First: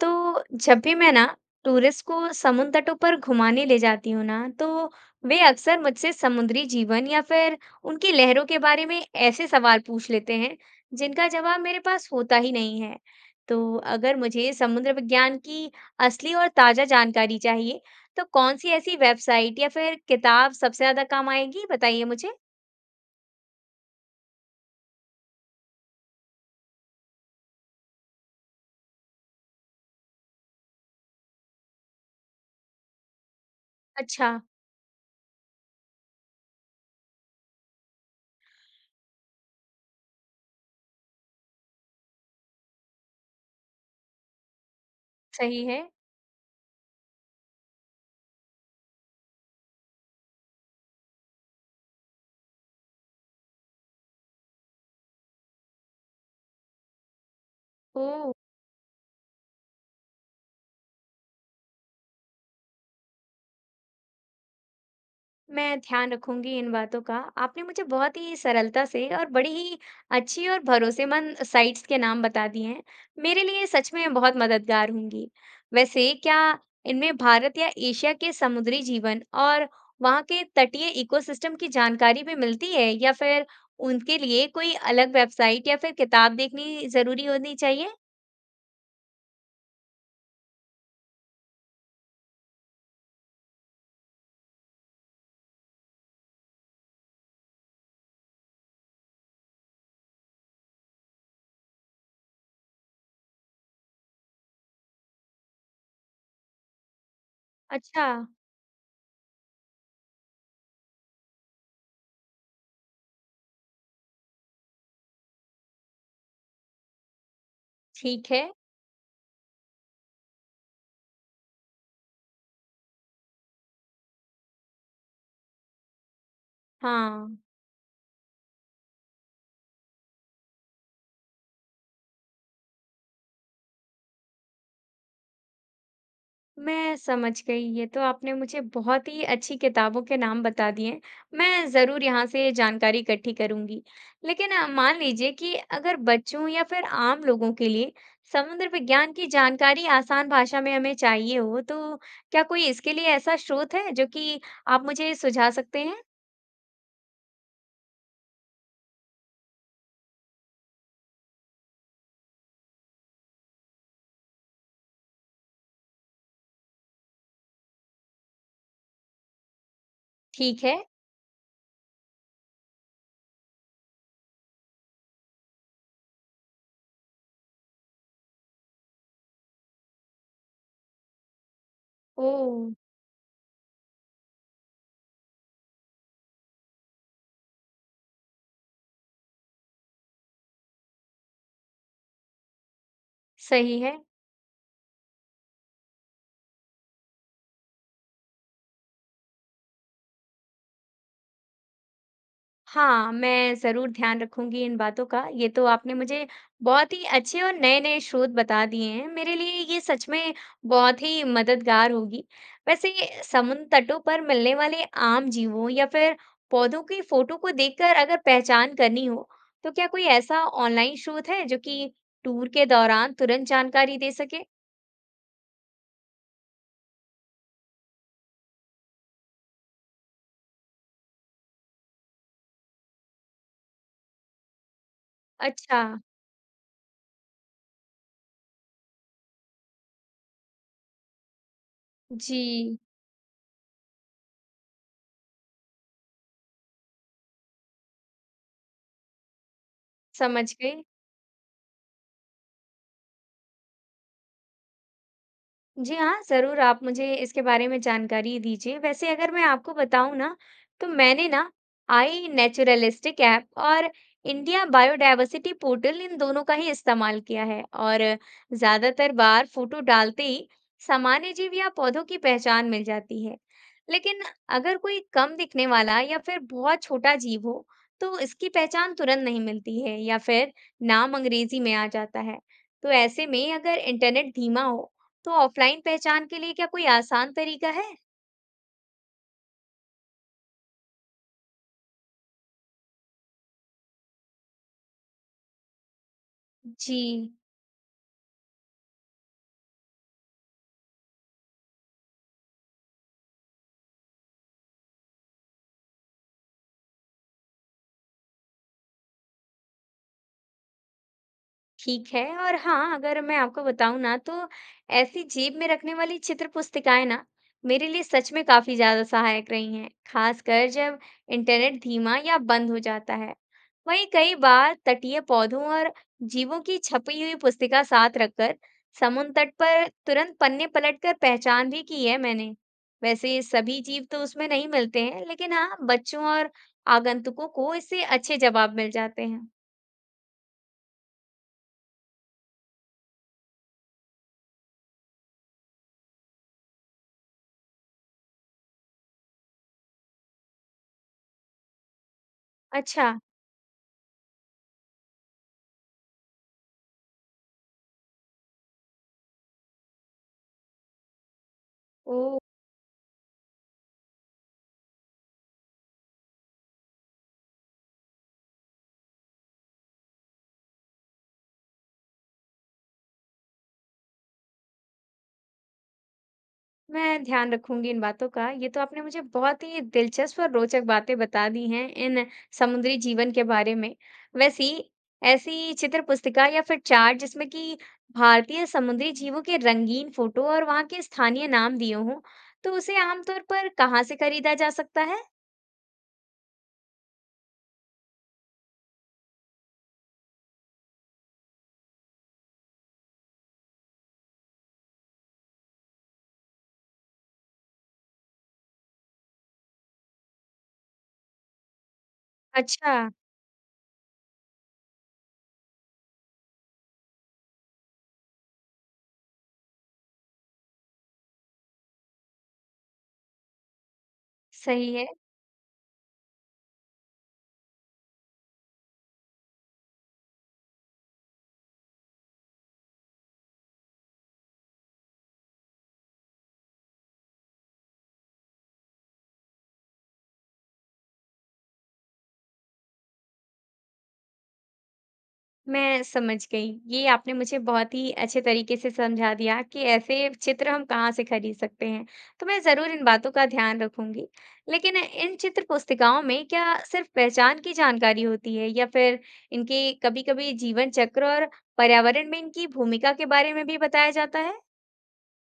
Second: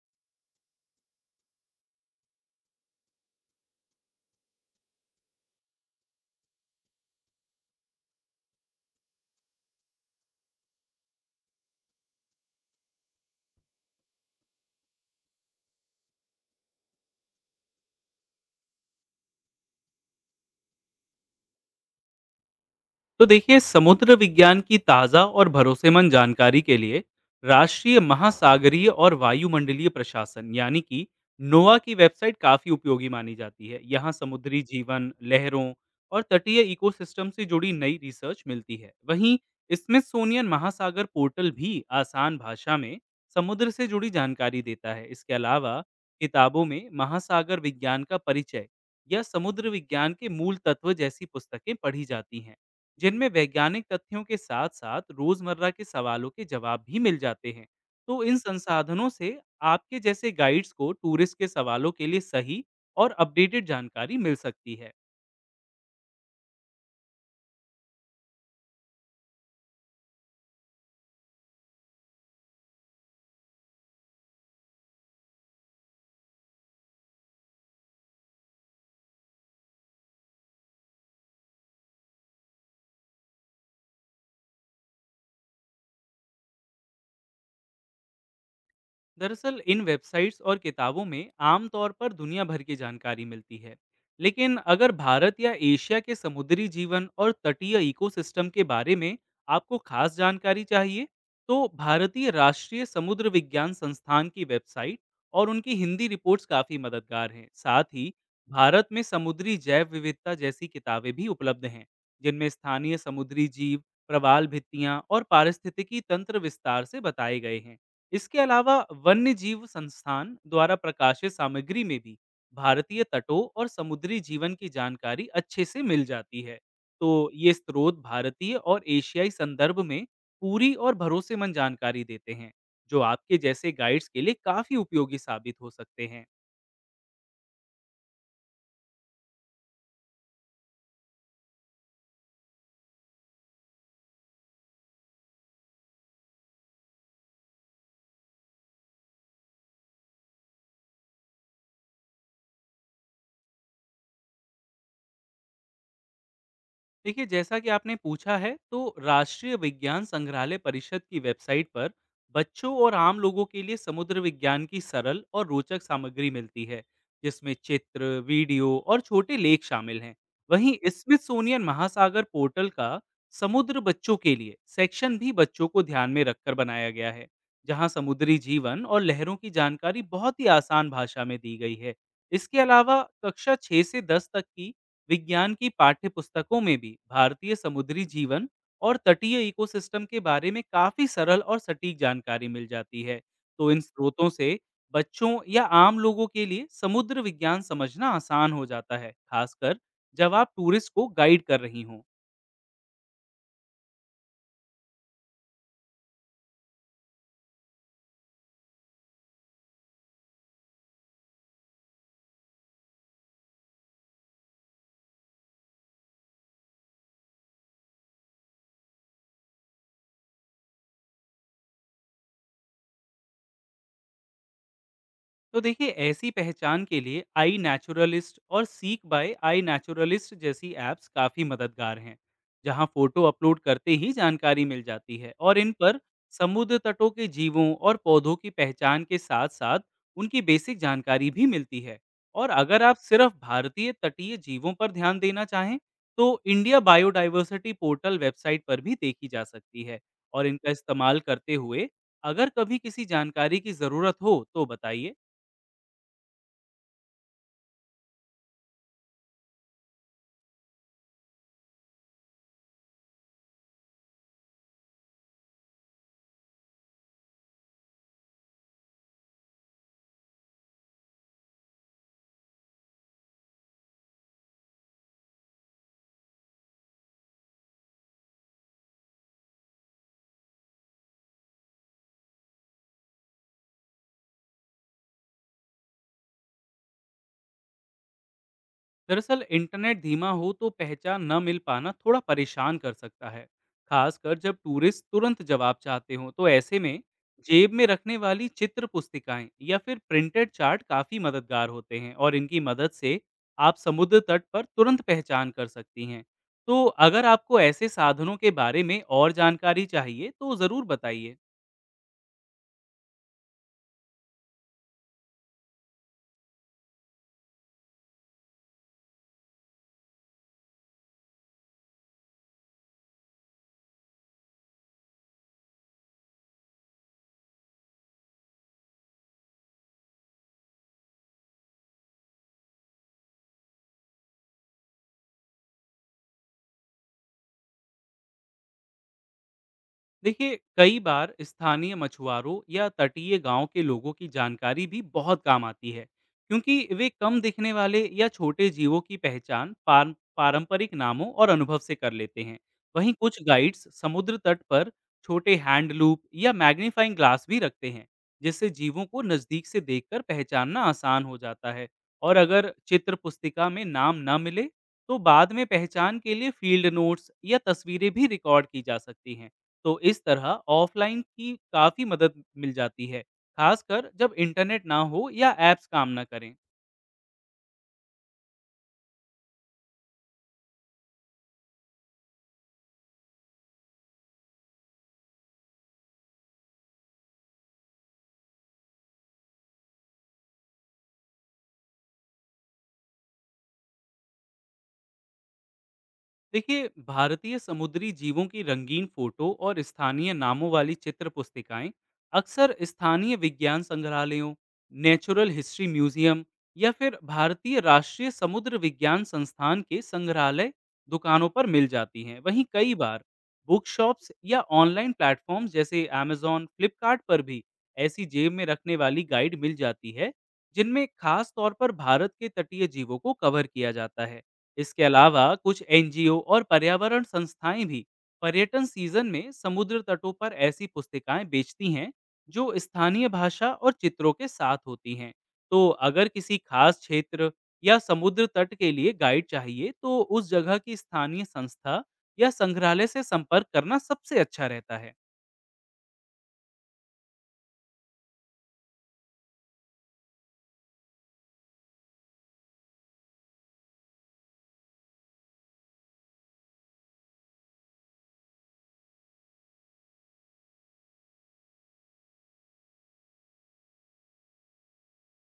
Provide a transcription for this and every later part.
तो जब भी मैं ना टूरिस्ट को समुद्र तटों पर घुमाने ले जाती हूँ ना तो वे अक्सर मुझसे समुद्री जीवन या फिर उनकी लहरों के बारे में ऐसे सवाल पूछ लेते हैं जिनका जवाब मेरे पास होता ही नहीं है। तो अगर मुझे समुद्र विज्ञान की असली और ताजा जानकारी चाहिए तो कौन सी ऐसी वेबसाइट या फिर किताब सबसे ज्यादा काम आएगी बताइए मुझे। तो देखिए समुद्र विज्ञान की ताज़ा और भरोसेमंद जानकारी के लिए राष्ट्रीय महासागरीय और वायुमंडलीय प्रशासन यानी कि नोवा की वेबसाइट काफ़ी उपयोगी मानी जाती है। यहाँ अच्छा। समुद्री जीवन लहरों और तटीय इकोसिस्टम से जुड़ी नई रिसर्च मिलती है। वहीं स्मिथसोनियन महासागर पोर्टल भी आसान भाषा में समुद्र से जुड़ी जानकारी देता है। इसके सही है। अलावा किताबों में महासागर विज्ञान का परिचय या समुद्र विज्ञान के मूल तत्व जैसी पुस्तकें पढ़ी जाती हैं, जिनमें वैज्ञानिक तथ्यों के साथ साथ रोजमर्रा के सवालों के जवाब भी मिल जाते हैं। ओ। तो इन संसाधनों से आपके जैसे गाइड्स को टूरिस्ट के सवालों के लिए सही और अपडेटेड जानकारी मिल सकती है। मैं ध्यान रखूंगी इन बातों का। आपने मुझे बहुत ही सरलता से और बड़ी ही अच्छी और भरोसेमंद साइट्स के नाम बता दिए हैं। मेरे लिए सच में बहुत मददगार होंगी। वैसे क्या इनमें भारत या एशिया के समुद्री जीवन और वहाँ के तटीय इकोसिस्टम की जानकारी भी मिलती है या फिर उनके लिए कोई अलग वेबसाइट या फिर किताब देखनी जरूरी होनी चाहिए? दरअसल इन वेबसाइट्स और किताबों में आमतौर पर दुनिया भर की जानकारी मिलती है, लेकिन अगर भारत या एशिया के समुद्री जीवन और तटीय इकोसिस्टम के बारे में आपको खास जानकारी चाहिए, तो भारतीय राष्ट्रीय समुद्र विज्ञान संस्थान की वेबसाइट और उनकी हिंदी रिपोर्ट्स काफ़ी मददगार हैं। साथ अच्छा। ही भारत में समुद्री जैव विविधता जैसी किताबें भी उपलब्ध हैं, जिनमें स्थानीय समुद्री जीव, प्रवाल भित्तियां और पारिस्थितिकी तंत्र विस्तार से बताए गए हैं। ठीक इसके है। अलावा वन्य जीव संस्थान द्वारा प्रकाशित सामग्री में भी भारतीय तटों और समुद्री जीवन की जानकारी अच्छे से मिल जाती है। तो हाँ। ये स्रोत भारतीय और एशियाई संदर्भ में पूरी और भरोसेमंद जानकारी देते हैं, जो आपके जैसे गाइड्स के लिए काफी उपयोगी साबित हो सकते हैं। मैं समझ गई। ये तो आपने मुझे बहुत ही अच्छी किताबों के नाम बता दिए। मैं ज़रूर यहाँ से जानकारी इकट्ठी करूँगी। लेकिन मान लीजिए कि अगर बच्चों या फिर आम लोगों के लिए समुद्र विज्ञान की जानकारी आसान भाषा में हमें चाहिए हो, तो क्या कोई इसके लिए ऐसा स्रोत है जो कि आप मुझे सुझा सकते हैं? देखिए जैसा कि आपने पूछा है, तो राष्ट्रीय विज्ञान संग्रहालय परिषद की वेबसाइट पर बच्चों और आम लोगों के लिए समुद्र विज्ञान की सरल और रोचक सामग्री मिलती है, जिसमें चित्र, वीडियो और छोटे लेख शामिल हैं। ठीक वहीं है। स्मिथसोनियन महासागर पोर्टल का समुद्र बच्चों के लिए सेक्शन भी बच्चों को ध्यान में रखकर बनाया गया है, जहां समुद्री जीवन और लहरों की जानकारी बहुत ही आसान भाषा में दी गई है। ओह! इसके अलावा कक्षा 6 से 10 तक की विज्ञान की पाठ्य पुस्तकों में भी भारतीय समुद्री जीवन और तटीय इकोसिस्टम के बारे में काफी सरल और सटीक जानकारी मिल जाती है। तो इन सही है। स्रोतों से बच्चों या आम लोगों के लिए समुद्र विज्ञान समझना आसान हो जाता है, खासकर जब आप टूरिस्ट को गाइड कर रही हों। हाँ, मैं ज़रूर ध्यान रखूँगी इन बातों का। ये तो आपने मुझे बहुत ही अच्छे और नए-नए स्रोत बता दिए हैं। मेरे लिए ये सच में बहुत ही मददगार होगी। वैसे समुद्र तटों पर मिलने वाले आम जीवों या फिर पौधों की फ़ोटो को देखकर अगर पहचान करनी हो, तो क्या कोई ऐसा ऑनलाइन स्रोत है जो कि टूर के दौरान तुरंत जानकारी दे सके? तो देखिए ऐसी पहचान के लिए आई नेचुरलिस्ट और सीक बाय आई नेचुरलिस्ट जैसी ऐप्स काफ़ी मददगार हैं, जहां फोटो अपलोड करते ही जानकारी मिल जाती है। और इन अच्छा। पर समुद्र तटों के जीवों और पौधों की पहचान के साथ साथ उनकी बेसिक जानकारी भी मिलती है। और जी। अगर आप सिर्फ भारतीय तटीय जीवों पर ध्यान देना चाहें, तो इंडिया बायोडाइवर्सिटी पोर्टल वेबसाइट पर भी देखी जा सकती है। और समझ इनका गई। इस्तेमाल करते हुए अगर कभी किसी जानकारी की ज़रूरत हो तो बताइए। जी हाँ, ज़रूर आप मुझे इसके बारे में जानकारी दीजिए। वैसे अगर मैं आपको बताऊँ ना, तो मैंने ना आई नेचुरलिस्टिक ऐप और इंडिया बायोडायवर्सिटी पोर्टल इन दोनों का ही इस्तेमाल किया है और ज़्यादातर बार फोटो डालते ही सामान्य जीव या पौधों की पहचान मिल जाती है। लेकिन अगर कोई कम दिखने वाला या फिर बहुत छोटा जीव हो, तो इसकी पहचान तुरंत नहीं मिलती है या फिर नाम अंग्रेजी में आ जाता है। तो ऐसे में अगर इंटरनेट धीमा हो तो ऑफलाइन पहचान के लिए क्या कोई आसान तरीका है? दरअसल इंटरनेट धीमा हो तो पहचान न मिल पाना थोड़ा परेशान कर सकता है, खासकर जब टूरिस्ट तुरंत जवाब चाहते हों। तो ऐसे में जी। जेब में रखने वाली चित्र पुस्तिकाएं या फिर प्रिंटेड चार्ट काफ़ी मददगार होते हैं, और इनकी मदद से आप समुद्र तट पर तुरंत पहचान कर सकती हैं। तो अगर आपको ऐसे साधनों के बारे में और जानकारी चाहिए तो ज़रूर बताइए। ठीक है। और हाँ, अगर मैं आपको बताऊँ ना तो ऐसी जेब में रखने वाली चित्र पुस्तिकाएँ ना मेरे लिए सच में काफ़ी ज़्यादा सहायक रही हैं, खासकर जब इंटरनेट धीमा या बंद हो जाता है। वहीं कई बार तटीय पौधों और जीवों की छपी हुई पुस्तिका साथ रखकर समुद्र तट पर तुरंत पन्ने पलटकर पहचान भी की है मैंने। वैसे ये सभी जीव तो उसमें नहीं मिलते हैं, लेकिन हाँ, बच्चों और आगंतुकों को इससे अच्छे जवाब मिल जाते हैं। देखिए कई बार स्थानीय मछुआरों या तटीय गांव के लोगों की जानकारी भी बहुत काम आती है, क्योंकि वे कम दिखने वाले या छोटे जीवों की पहचान पारंपरिक नामों और अनुभव से कर लेते हैं। वहीं अच्छा। कुछ गाइड्स समुद्र तट पर छोटे हैंड लूप या मैग्नीफाइंग ग्लास भी रखते हैं, जिससे जीवों को नज़दीक से देखकर पहचानना आसान हो जाता है। और ओ। अगर चित्र पुस्तिका में नाम न मिले, तो बाद में पहचान के लिए फील्ड नोट्स या तस्वीरें भी रिकॉर्ड की जा सकती हैं। तो इस तरह ऑफलाइन की काफ़ी मदद मिल जाती है, खासकर जब इंटरनेट ना हो या ऐप्स काम ना करें। मैं ध्यान रखूंगी इन बातों का। ये तो आपने मुझे बहुत ही दिलचस्प और रोचक बातें बता दी हैं इन समुद्री जीवन के बारे में। वैसी ऐसी चित्र पुस्तिका या फिर चार्ट जिसमें कि भारतीय समुद्री जीवों के रंगीन फोटो और वहाँ के स्थानीय नाम दिए हों, तो उसे आमतौर पर कहाँ से खरीदा जा सकता है? देखिए भारतीय समुद्री जीवों की रंगीन फोटो और स्थानीय नामों वाली चित्र पुस्तिकाएं अक्सर स्थानीय विज्ञान संग्रहालयों, नेचुरल हिस्ट्री म्यूजियम या फिर भारतीय राष्ट्रीय समुद्र विज्ञान संस्थान के संग्रहालय दुकानों पर मिल जाती हैं। वहीं कई अच्छा। बार बुक शॉप्स या ऑनलाइन प्लेटफॉर्म्स जैसे Amazon, फ्लिपकार्ट पर भी ऐसी जेब में रखने वाली गाइड मिल जाती है, जिनमें खास तौर पर भारत के तटीय जीवों को कवर किया जाता है। सही इसके है। अलावा कुछ एनजीओ और पर्यावरण संस्थाएं भी पर्यटन सीजन में समुद्र तटों पर ऐसी पुस्तिकाएं बेचती हैं, जो स्थानीय भाषा और चित्रों के साथ होती हैं। तो अगर किसी खास क्षेत्र या समुद्र तट के लिए गाइड चाहिए, तो उस जगह की स्थानीय संस्था या संग्रहालय से संपर्क करना सबसे अच्छा रहता है। मैं समझ गई। ये आपने मुझे बहुत ही अच्छे तरीके से समझा दिया कि ऐसे चित्र हम कहाँ से खरीद सकते हैं। तो मैं ज़रूर इन बातों का ध्यान रखूंगी। लेकिन इन चित्र पुस्तिकाओं में क्या सिर्फ पहचान की जानकारी होती है या फिर इनके कभी-कभी जीवन चक्र और पर्यावरण में इनकी भूमिका के बारे में भी बताया जाता है?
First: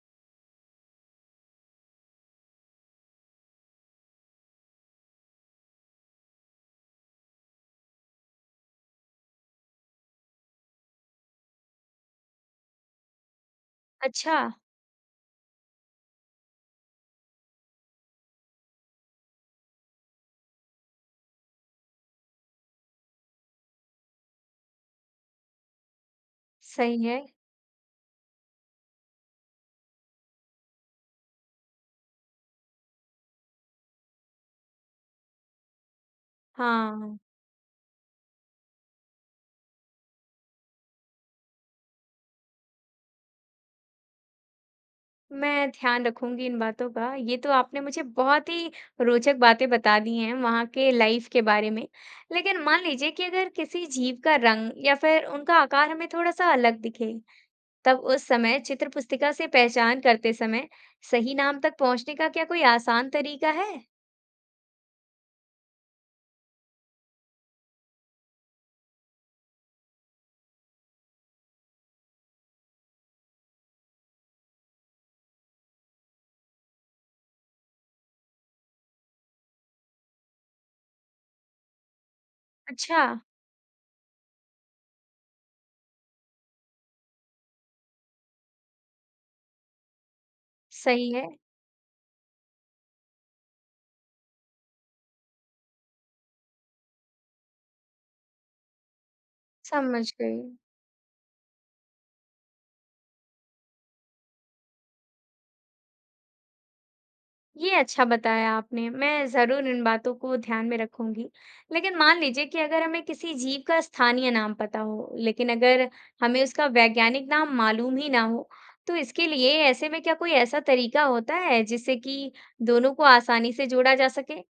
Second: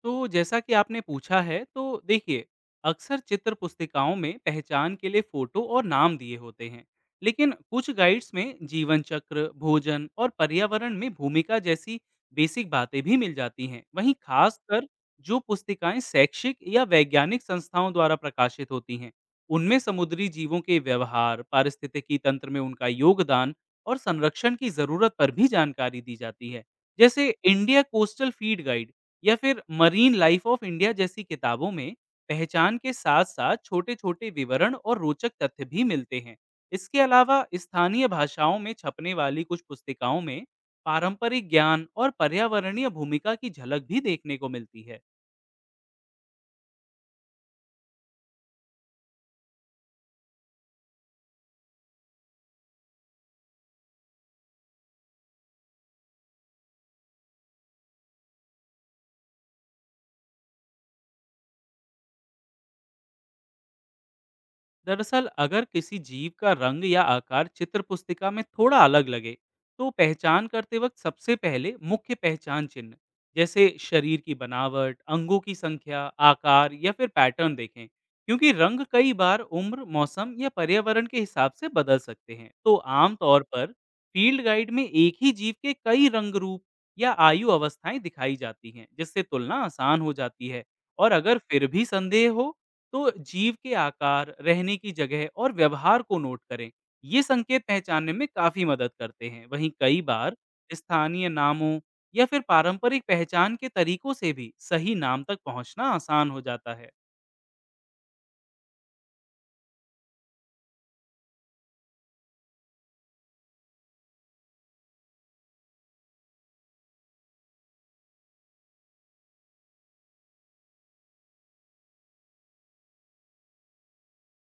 तो जैसा कि आपने पूछा है, तो देखिए अक्सर चित्र पुस्तिकाओं में पहचान के लिए फोटो और नाम दिए होते हैं, लेकिन कुछ गाइड्स में जीवन चक्र, भोजन और पर्यावरण में भूमिका जैसी बेसिक बातें भी मिल जाती हैं। वहीं अच्छा। खासकर जो पुस्तिकाएं शैक्षिक या वैज्ञानिक संस्थाओं द्वारा प्रकाशित होती हैं, उनमें समुद्री जीवों के व्यवहार, पारिस्थितिकी तंत्र में उनका योगदान और संरक्षण की जरूरत पर भी जानकारी दी जाती है। सही है। जैसे इंडिया कोस्टल फीड गाइड या फिर मरीन लाइफ ऑफ इंडिया जैसी किताबों में पहचान के साथ साथ छोटे छोटे विवरण और रोचक तथ्य भी मिलते हैं। इसके हाँ। अलावा स्थानीय भाषाओं में छपने वाली कुछ पुस्तिकाओं में पारंपरिक ज्ञान और पर्यावरणीय भूमिका की झलक भी देखने को मिलती है। मैं ध्यान रखूंगी इन बातों का। ये तो आपने मुझे बहुत ही रोचक बातें बता दी हैं वहाँ के लाइफ के बारे में। लेकिन मान लीजिए कि अगर किसी जीव का रंग या फिर उनका आकार हमें थोड़ा-सा अलग दिखे, तब उस समय चित्र पुस्तिका से पहचान करते समय सही नाम तक पहुँचने का क्या कोई आसान तरीका है? दरअसल अगर किसी जीव का रंग या आकार चित्र पुस्तिका में थोड़ा अलग लगे, तो पहचान करते वक्त सबसे पहले मुख्य पहचान चिन्ह जैसे शरीर की बनावट, अंगों की संख्या, आकार या फिर पैटर्न देखें, क्योंकि रंग कई बार उम्र, मौसम या पर्यावरण के हिसाब से बदल सकते हैं। तो अच्छा। आमतौर पर फील्ड गाइड में एक ही जीव के कई रंग रूप या आयु अवस्थाएं दिखाई जाती हैं, जिससे तुलना आसान हो जाती है। सही और है। अगर फिर भी संदेह हो, तो जीव के आकार, रहने की जगह और व्यवहार को नोट करें। ये संकेत पहचानने में काफी मदद करते हैं। वहीं कई समझ बार गई। स्थानीय नामों या फिर पारंपरिक पहचान के तरीकों से भी सही नाम तक पहुंचना आसान हो जाता है। ये अच्छा बताया आपने। मैं जरूर इन बातों को ध्यान में रखूंगी। लेकिन मान लीजिए कि अगर हमें किसी जीव का स्थानीय नाम पता हो लेकिन अगर हमें उसका वैज्ञानिक नाम मालूम ही ना हो तो इसके लिए ऐसे में क्या कोई ऐसा तरीका होता है जिससे कि दोनों को आसानी से जोड़ा जा सके?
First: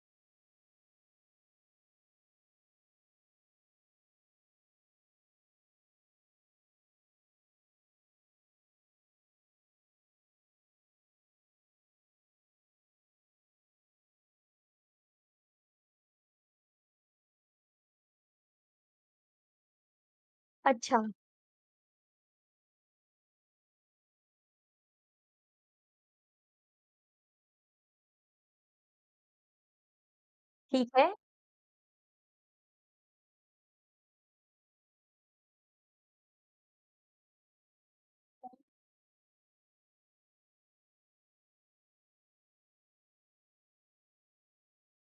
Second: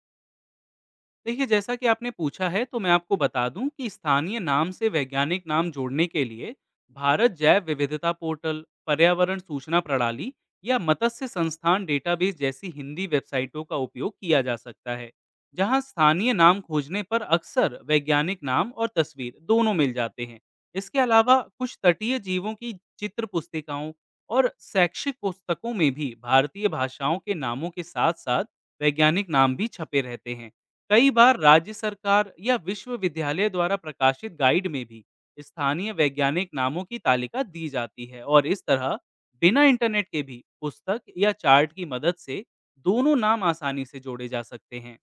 देखिए जैसा कि आपने पूछा है, तो मैं आपको बता दूं कि स्थानीय नाम से वैज्ञानिक नाम जोड़ने के लिए भारत जैव विविधता पोर्टल, पर्यावरण सूचना प्रणाली या मत्स्य संस्थान डेटाबेस जैसी हिंदी वेबसाइटों का उपयोग किया जा सकता है, जहां स्थानीय नाम खोजने पर अक्सर वैज्ञानिक नाम और तस्वीर दोनों मिल जाते हैं। इसके अच्छा। अलावा कुछ तटीय जीवों की चित्र पुस्तिकाओं और शैक्षिक पुस्तकों में भी भारतीय भाषाओं के नामों के साथ साथ वैज्ञानिक नाम भी छपे रहते हैं। ठीक कई है। बार राज्य सरकार या विश्वविद्यालय द्वारा प्रकाशित गाइड में भी स्थानीय वैज्ञानिक नामों की तालिका दी जाती है, और इस तरह बिना इंटरनेट के भी पुस्तक या चार्ट की मदद से दोनों नाम आसानी से जोड़े जा सकते हैं।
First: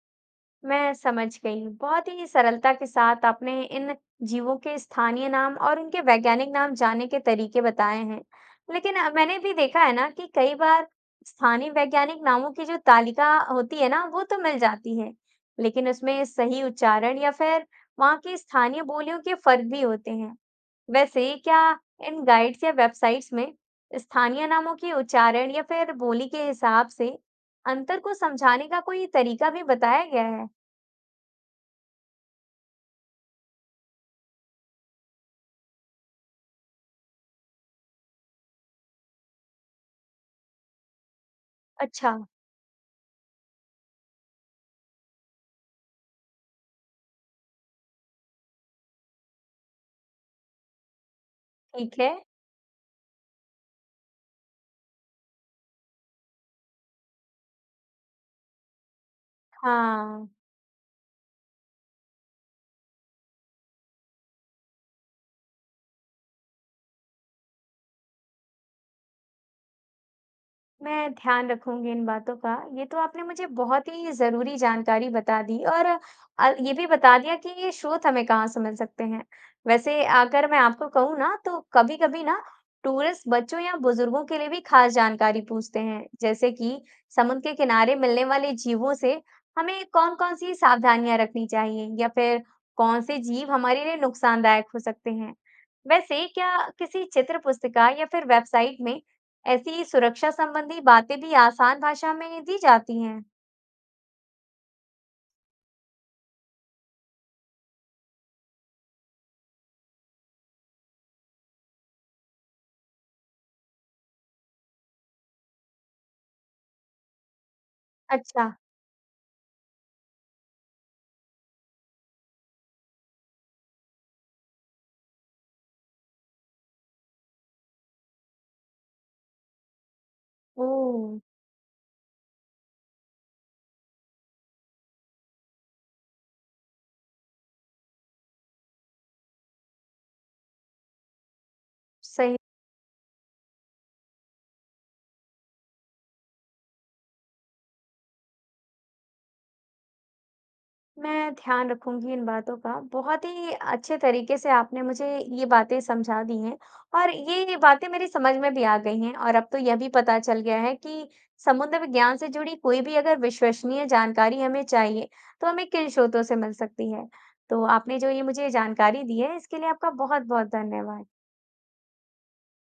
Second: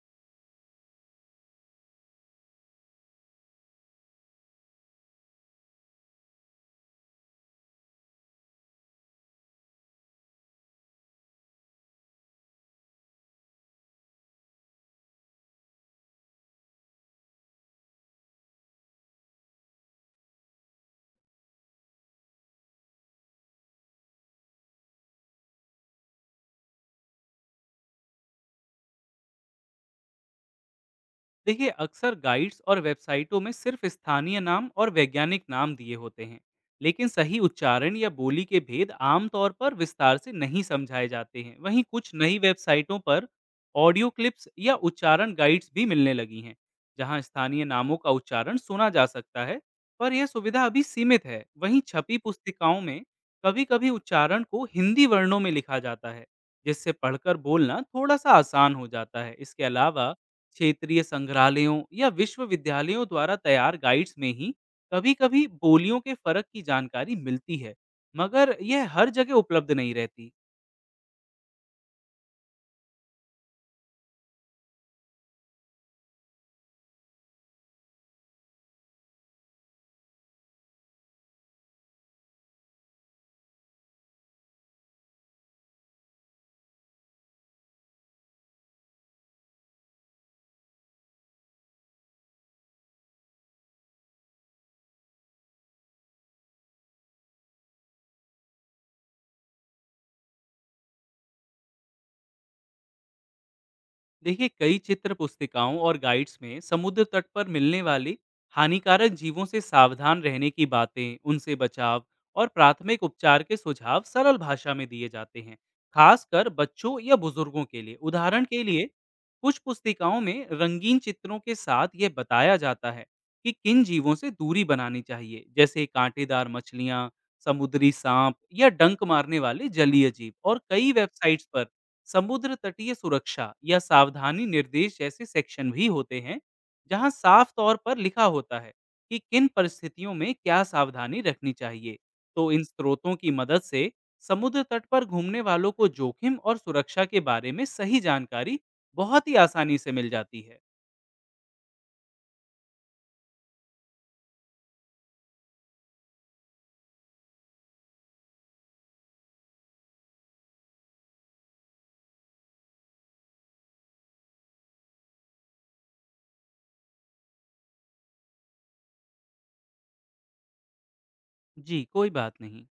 मैं समझ गई। बहुत ही सरलता के साथ आपने इन जीवों के स्थानीय नाम और उनके वैज्ञानिक नाम जानने के तरीके बताए हैं। लेकिन मैंने भी देखा है ना कि कई बार स्थानीय वैज्ञानिक नामों की जो तालिका होती है ना वो तो मिल जाती है, लेकिन उसमें सही उच्चारण या फिर वहाँ की स्थानीय बोलियों के फर्क भी होते हैं। वैसे क्या इन गाइड्स या वेबसाइट्स में स्थानीय नामों के उच्चारण या फिर बोली के हिसाब से अंतर को समझाने का कोई तरीका भी बताया गया है? देखिए अक्सर गाइड्स और वेबसाइटों में सिर्फ स्थानीय नाम और वैज्ञानिक नाम दिए होते हैं, लेकिन सही उच्चारण या बोली के भेद आमतौर पर विस्तार से नहीं समझाए जाते हैं। वहीं कुछ अच्छा। नई वेबसाइटों पर ऑडियो क्लिप्स या उच्चारण गाइड्स भी मिलने लगी हैं, जहां स्थानीय नामों का उच्चारण सुना जा सकता है, पर यह सुविधा अभी सीमित है। वहीं ठीक है। छपी पुस्तिकाओं में कभी कभी उच्चारण को हिंदी वर्णों में लिखा जाता है, जिससे पढ़कर बोलना थोड़ा सा आसान हो जाता है। इसके अलावा हाँ, क्षेत्रीय संग्रहालयों या विश्वविद्यालयों द्वारा तैयार गाइड्स में ही कभी-कभी बोलियों के फर्क की जानकारी मिलती है, मगर यह हर जगह उपलब्ध नहीं रहती। मैं ध्यान रखूंगी इन बातों का। ये तो आपने मुझे बहुत ही ज़रूरी जानकारी बता दी और ये भी बता दिया कि ये स्रोत हमें कहाँ से मिल सकते हैं। वैसे अगर मैं आपको कहूँ ना तो कभी-कभी ना टूरिस्ट बच्चों या बुजुर्गों के लिए भी खास जानकारी पूछते हैं। जैसे कि समुद्र के किनारे मिलने वाले जीवों से हमें कौन-कौन सी सावधानियां रखनी चाहिए या फिर कौन से जीव हमारे लिए नुकसानदायक हो सकते हैं। वैसे क्या किसी चित्र पुस्तिका या फिर वेबसाइट में ऐसी सुरक्षा संबंधी बातें भी आसान भाषा में दी जाती हैं? देखिए कई चित्र पुस्तिकाओं और गाइड्स में समुद्र तट पर मिलने वाली हानिकारक जीवों से सावधान रहने की बातें, उनसे बचाव और प्राथमिक उपचार के सुझाव सरल भाषा में दिए जाते हैं, खासकर बच्चों या बुजुर्गों के लिए। उदाहरण अच्छा। के लिए कुछ पुस्तिकाओं में रंगीन चित्रों के साथ ये बताया जाता है कि किन जीवों से दूरी बनानी चाहिए, जैसे कांटेदार मछलियाँ, समुद्री सांप या डंक मारने वाले जलीय जीव। और कई ओह, वेबसाइट्स पर समुद्र तटीय सुरक्षा या सावधानी निर्देश जैसे सेक्शन भी होते हैं, जहां साफ तौर पर लिखा होता है कि किन परिस्थितियों में क्या सावधानी रखनी चाहिए। सही। तो इन स्रोतों की मदद से समुद्र तट पर घूमने वालों को जोखिम और सुरक्षा के बारे में सही जानकारी बहुत ही आसानी से मिल जाती है। मैं ध्यान रखूंगी इन बातों का। बहुत ही अच्छे तरीके से आपने मुझे ये बातें समझा दी हैं और ये बातें मेरी समझ में भी आ गई हैं। और अब तो यह भी पता चल गया है कि समुद्र विज्ञान से जुड़ी कोई भी अगर विश्वसनीय जानकारी हमें चाहिए तो हमें किन स्रोतों से मिल सकती है। तो आपने जो ये मुझे जानकारी दी है इसके लिए आपका बहुत बहुत धन्यवाद। जी कोई बात नहीं।